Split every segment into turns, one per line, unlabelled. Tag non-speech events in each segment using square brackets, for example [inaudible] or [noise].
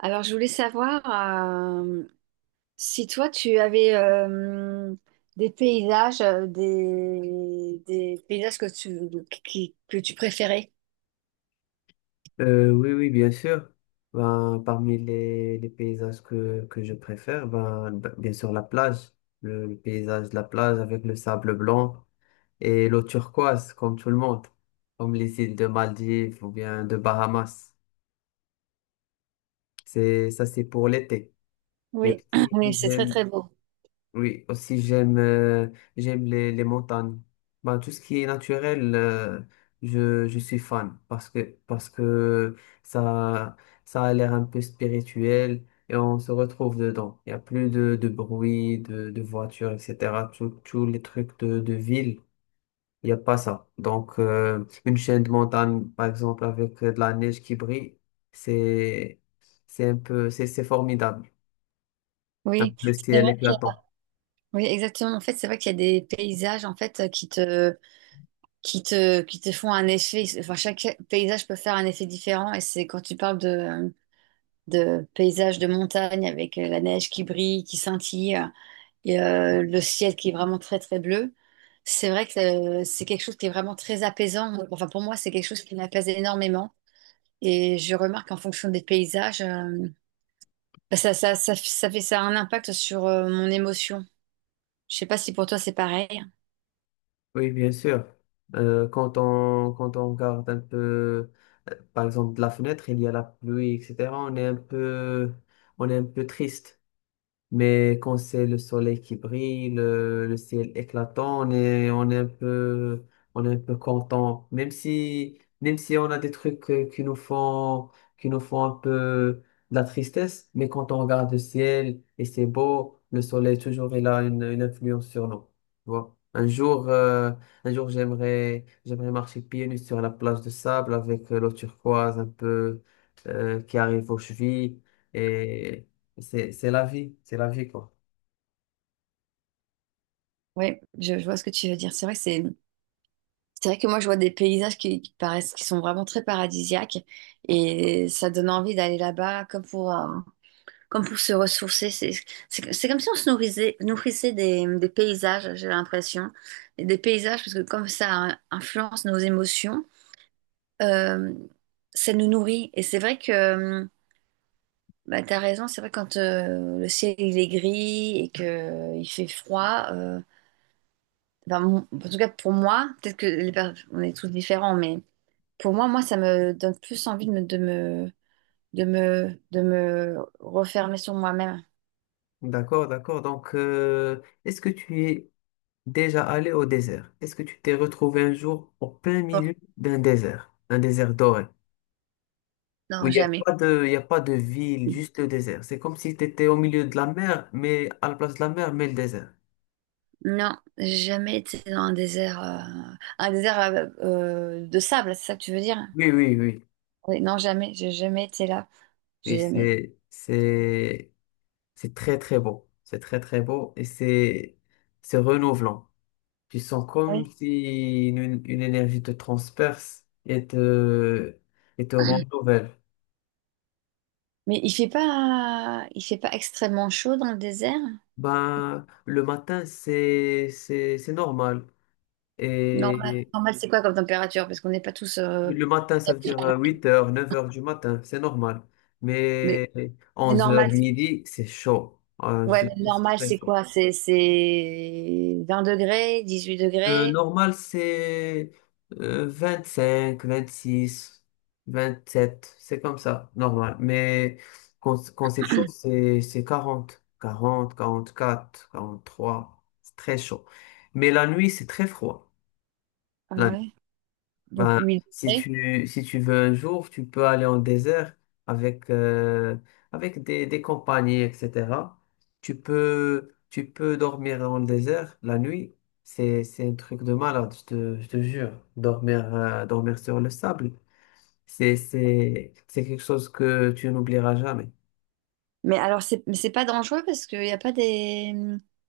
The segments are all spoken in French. Alors, je voulais savoir si toi, tu avais des paysages, des paysages que tu préférais.
Oui, oui, bien sûr. Ben, parmi les paysages que je préfère, ben, bien sûr la plage, le paysage de la plage avec le sable blanc et l'eau turquoise, comme tout le monde, comme les îles de Maldives ou bien de Bahamas. Ça c'est pour l'été. Mais
Oui,
aussi,
[clears throat] oui, c'est très,
j'aime,
très beau.
Oui, aussi j'aime j'aime les montagnes. Ben, tout ce qui est naturel, je suis fan parce que ça ça a l'air un peu spirituel et on se retrouve dedans. Il n'y a plus de bruit, de voitures, etc. Tous tous les trucs de ville, il n'y a pas ça. Donc une chaîne de montagne, par exemple, avec de la neige qui brille, c'est c'est formidable. Un peu.
Oui,
Le
c'est
ciel
vrai.
éclatant.
Oui, exactement. En fait, c'est vrai qu'il y a des paysages en fait qui te font un effet. Enfin, chaque paysage peut faire un effet différent. Et c'est quand tu parles de paysages de montagne avec la neige qui brille, qui scintille. Le ciel qui est vraiment très très bleu. C'est vrai que c'est quelque chose qui est vraiment très apaisant. Enfin, pour moi, c'est quelque chose qui m'apaise énormément. Et je remarque en fonction des paysages, ça fait ça a un impact sur mon émotion. Je sais pas si pour toi c'est pareil.
Oui, bien sûr. Quand quand on regarde un peu, par exemple, de la fenêtre, il y a la pluie, etc. On est un peu, on est un peu triste. Mais quand c'est le soleil qui brille, le ciel éclatant, on est un peu, on est un peu content. Même si on a des trucs qui nous font un peu de la tristesse, mais quand on regarde le ciel et c'est beau, le soleil toujours il a une influence sur nous. Tu vois. Un jour j'aimerais marcher pieds nus sur la plage de sable avec l'eau turquoise un peu qui arrive aux chevilles et c'est la vie, quoi.
Oui, je vois ce que tu veux dire. C'est vrai que moi je vois des paysages qui paraissent qui sont vraiment très paradisiaques et ça donne envie d'aller là-bas comme pour se ressourcer. C'est comme si on se nourrissait, nourrissait des paysages, j'ai l'impression. Et des paysages, parce que comme ça influence nos émotions, euh, ça nous nourrit. Et c'est vrai que, bah, tu as raison, c'est vrai quand le ciel il est gris et qu'il fait froid, ben, mon- en tout cas pour moi, peut-être que les per- on est tous différents, mais pour moi, moi, ça me donne plus envie de me refermer sur moi-même.
D'accord, d'accord. Donc, est-ce que tu es déjà allé au désert? Est-ce que tu t'es retrouvé un jour au plein
Bon,
milieu d'un désert, un désert doré, où
non,
il n'y a
jamais.
pas de, il y a pas de ville, juste le désert. C'est comme si tu étais au milieu de la mer, mais à la place de la mer, mais le désert.
Non, j'ai jamais été dans un désert de sable, c'est ça que tu veux dire?
Oui, oui, oui.
Oui, non, jamais, j'ai jamais été là.
Et
J'ai jamais.
c'est très, très beau. C'est très, très beau et c'est renouvelant. Tu sens
Ah
comme
oui.
si une énergie te transperce et et te rend nouvelle.
Mais il fait pas extrêmement chaud dans le désert?
Ben, le matin, c'est normal.
Normal,
Et
normal, c'est quoi comme température? Parce qu'on n'est pas tous.
le matin, ça veut dire huit heures neuf heures du matin, c'est normal.
Mais,
Mais
mais
onze heures
normal,
midi, c'est chaud. Je te
ouais, mais
dis, c'est
normal,
très.
c'est quoi? C'est 20 degrés, 18
Le
degrés.
normal, c'est euh, six vingt sept, c'est comme ça, normal. Mais quand c'est chaud, c'est quarante quarante quarante quatre quarante trois, c'est très chaud. Mais la nuit, c'est très froid.
Ah
La
ouais. Donc
ben,
8 degrés.
si tu veux un jour, tu peux aller en désert avec, avec des compagnies, etc. Tu peux dormir en désert la nuit. C'est un truc de malade, je te jure. Dormir, dormir sur le sable, c'est quelque chose que tu n'oublieras jamais.
Mais alors, mais c'est pas dangereux parce qu'il n'y a pas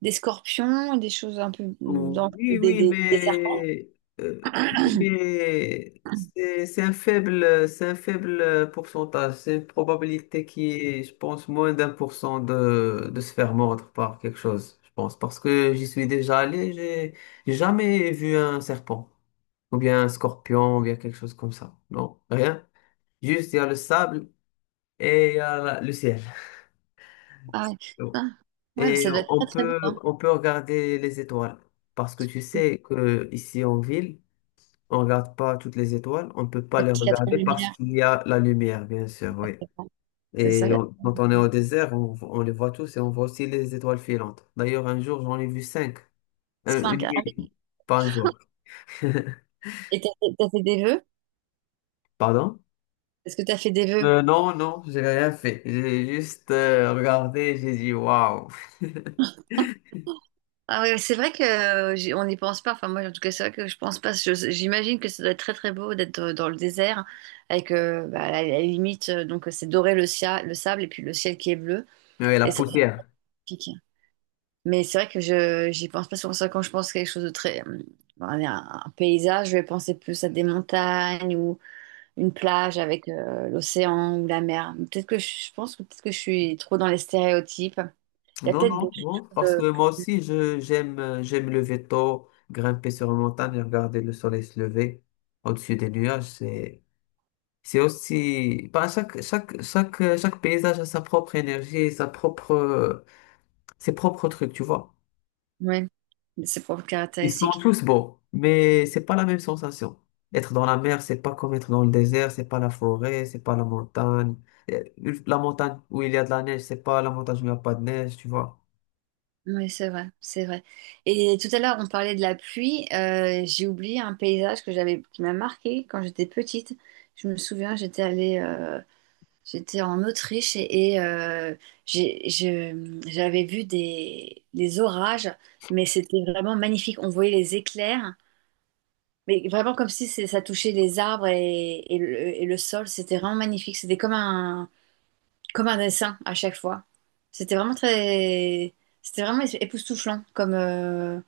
des scorpions, des choses un peu
Oh,
dangereuses,
oui,
des serpents.
euh, oui, mais c'est un faible pourcentage. C'est une probabilité qui est, je pense, moins d'un pour cent de se faire mordre par quelque chose, je pense. Parce que j'y suis déjà allé, j'ai jamais vu un serpent, ou bien un scorpion, ou bien quelque chose comme ça. Non, rien. Juste, il y a le sable et il y a le ciel.
Ah ouais.
Bon.
Ah. Ouais, mais
Et
ça doit être très très beau. Hein.
on peut regarder les étoiles. Parce que tu sais que ici en ville, on regarde pas toutes les étoiles, on peut pas
Parce
les
qu'il y a trop de
regarder. Mhm. Parce
lumière.
qu'il y a la lumière, bien sûr, oui.
C'est ça,
Et
il y a
on- quand on est au désert, on les voit tous et on voit aussi les étoiles filantes. D'ailleurs, un jour, j'en ai vu cinq. Une
cinq. Ah
nuit,
oui.
pas un jour. [laughs]
Et t'as fait des vœux?
Pardon?
Est-ce que t'as fait des vœux?
Non, non, j'ai rien fait. J'ai juste regardé, j'ai dit waouh. [laughs]
Ah ouais, c'est vrai que on n'y pense pas. Enfin, moi, en tout cas, c'est vrai que je pense pas. Je- J'imagine que ça doit être très très beau d'être dans le désert avec bah, à la limite, c'est doré le sable et puis le ciel qui est bleu.
Mais la
Et ça,
poussière.
mais c'est vrai que je j'y pense pas souvent ça quand je pense à quelque chose de très allez, un paysage, je vais penser plus à des montagnes ou une plage avec l'océan ou la mer. Peut-être que je pense que peut-être que je suis trop dans les stéréotypes. Il y a
Non,
peut-être des
non, non,
choses
parce que moi aussi, je j'aime j'aime me lever tôt, grimper sur une montagne et regarder le soleil se lever au-dessus des nuages. C'est aussi, bah, chaque paysage a sa propre énergie, sa propre, ses propres trucs, tu vois.
ouais, de ses propres
Ils sont
caractéristiques.
tous beaux, mais c'est pas la même sensation. Être dans la mer, c'est pas comme être dans le désert, c'est pas la forêt, c'est pas la montagne. Euh, La montagne où il y a de la neige, c'est pas la montagne où il n'y a pas de neige, tu vois.
Oui, c'est vrai, c'est vrai. Et tout à l'heure, on parlait de la pluie. J'ai oublié un paysage que j'avais qui m'a marqué quand j'étais petite. Je me souviens, j'étais en Autriche j'avais vu des orages, mais c'était vraiment magnifique. On voyait les éclairs, mais vraiment comme si c'est- ça touchait les arbres et le sol. C'était vraiment magnifique. Comme un dessin à chaque fois. C'était vraiment très, C'était vraiment époustouflant comme,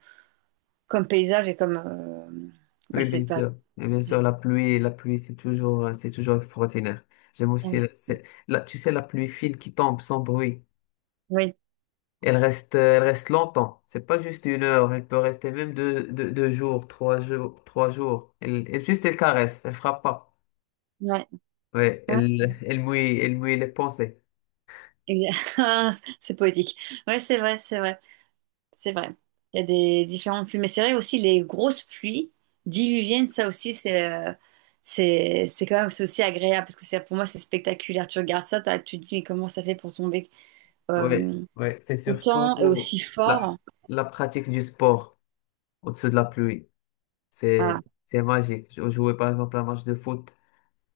comme paysage et comme, bah
Oui,
c'est
bien
pas,
sûr. Bien
oui,
sûr, la pluie, c'est toujours extraordinaire. J'aime aussi, tu sais, la pluie fine qui tombe sans bruit.
ouais,
Elle reste longtemps. C'est pas juste une heure. Elle peut rester même deux jours, trois jours. Elle caresse. Elle frappe pas. Ouais,
ouais,
elle mouille les pensées.
exa- [laughs] c'est poétique. Ouais, c'est vrai, c'est vrai. C'est vrai. Il y a des différentes pluies. Mais c'est vrai aussi, les grosses pluies diluviennes, ça aussi, c'est quand même c'est aussi agréable parce que c'est pour moi, c'est spectaculaire. Tu regardes ça, tu te dis, mais comment ça fait pour tomber
Ouais,
euh,
ouais, c'est surtout
autant et aussi
la,
fort?
la pratique du sport au-dessus de la pluie.
Ah,
C'est magique. Je jouais par exemple un match de foot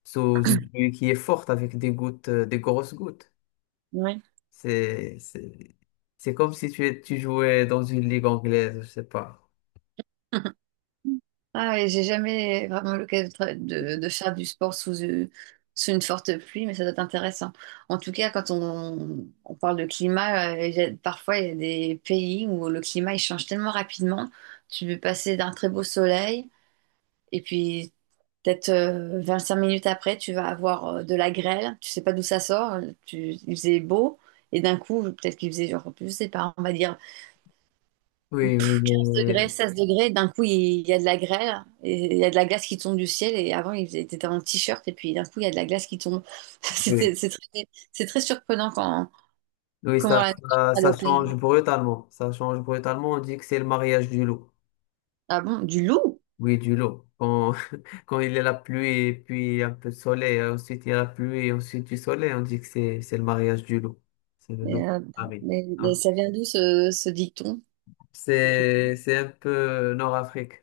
sous une pluie qui est forte avec des gouttes, des grosses gouttes.
oui.
C'est, c'est, c'est comme si tu jouais dans une ligue anglaise, je sais pas.
Ah, et j'ai jamais vraiment l'occasion de faire du sport sous, sous une forte pluie, mais ça doit être intéressant. En tout cas, on parle de climat, parfois il y a des pays où le climat il change tellement rapidement. Tu peux passer d'un très beau soleil et puis peut-être cinq minutes après, tu vas avoir de la grêle. Tu sais pas d'où ça sort. Il faisait beau et d'un coup, peut-être qu'il faisait genre, je sais pas, on va dire
Oui, oui,
15 degrés,
mais
16 degrés, d'un coup, il y a de la grêle, et il y a de la glace qui tombe du ciel, et avant, il était en t-shirt, et puis d'un coup, il y a de la glace qui tombe. [laughs] C'était-
oui.
C'est très, c'est très surprenant quand,
Oui,
comment la nature elle
ça
opère.
change brutalement. Ça change brutalement. On dit que c'est le mariage du loup.
Ah bon, du loup?
Oui, du lot. Quand, [laughs] quand il y a la pluie et puis un peu de soleil, ensuite il y a la pluie et ensuite du soleil, on dit que c'est le mariage du lot. C'est le
Mais,
lot. Ah oui.
mais
Hein.
ça vient d'où ce dicton? Tu connais.
C'est un peu Nord-Afrique.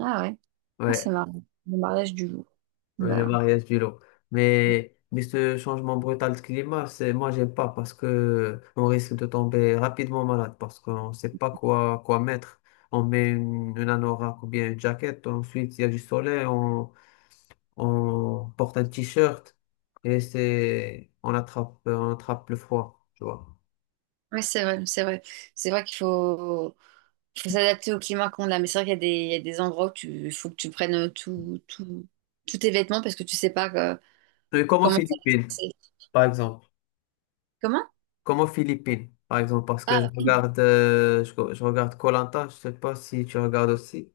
Ah ouais, ah, c'est
Ouais,
marrant, le mariage du loup.
ouais, le
Bah,
mariage du lot. Mais ce changement brutal de climat, c'est, moi, j'aime pas parce que on risque de tomber rapidement malade parce qu'on sait pas quoi mettre. On met une anorak ou bien une jaquette. Ensuite, il y a du soleil. On porte un t-shirt et c'est, on attrape le froid, tu vois.
ouais, c'est vrai, c'est vrai. C'est vrai qu'il faut. Faut s'adapter au climat qu'on a. Mais c'est vrai qu'il y a il y a des endroits où tu, il faut que tu prennes tous tes vêtements parce que tu sais pas
Mais comme aux
comment ça va se
Philippines,
passer.
par exemple.
Comment?
Comme aux Philippines, par exemple, parce que je
Ah, oui.
regarde, je regarde koh, je sais pas si tu regardes aussi.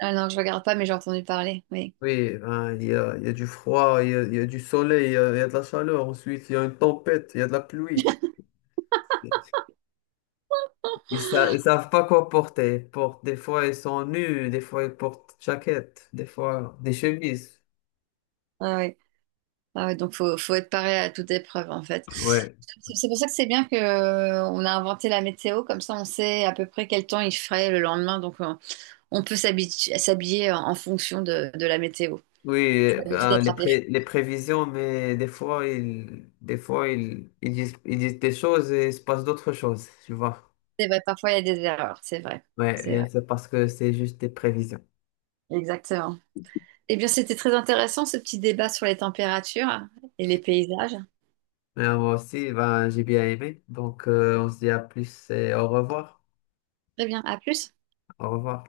Ah non, je regarde pas, mais j'ai entendu parler. Oui.
Oui, ben, il y a du froid, il y a du soleil, il y a de la chaleur, ensuite il y a une tempête, il y a de la pluie. Ils ils savent pas quoi porter. Ils portent- des fois ils sont nus, des fois ils portent jaquette, des fois des chemises.
Ah, oui. Ah, oui. Donc, faut être paré à toute épreuve, en fait.
Ouais.
C'est pour ça que c'est bien que, on a inventé la météo. Comme ça, on sait à peu près quel temps il ferait le lendemain. Donc, on peut s'habiller en fonction de la météo
Oui,
pour éviter
ben,
d'attraper.
les prévisions, mais des fois, ils disent des choses et il se passe d'autres choses, tu vois.
C'est vrai, parfois, il y a des erreurs. C'est vrai.
Ouais,
C'est vrai.
bien sûr, parce que c'est juste des prévisions.
Exactement. Eh bien, c'était très intéressant ce petit débat sur les températures et les paysages.
Mais moi aussi, ben, j'ai bien aimé. Donc, on se dit à plus et au revoir.
Très bien, à plus.
Au revoir.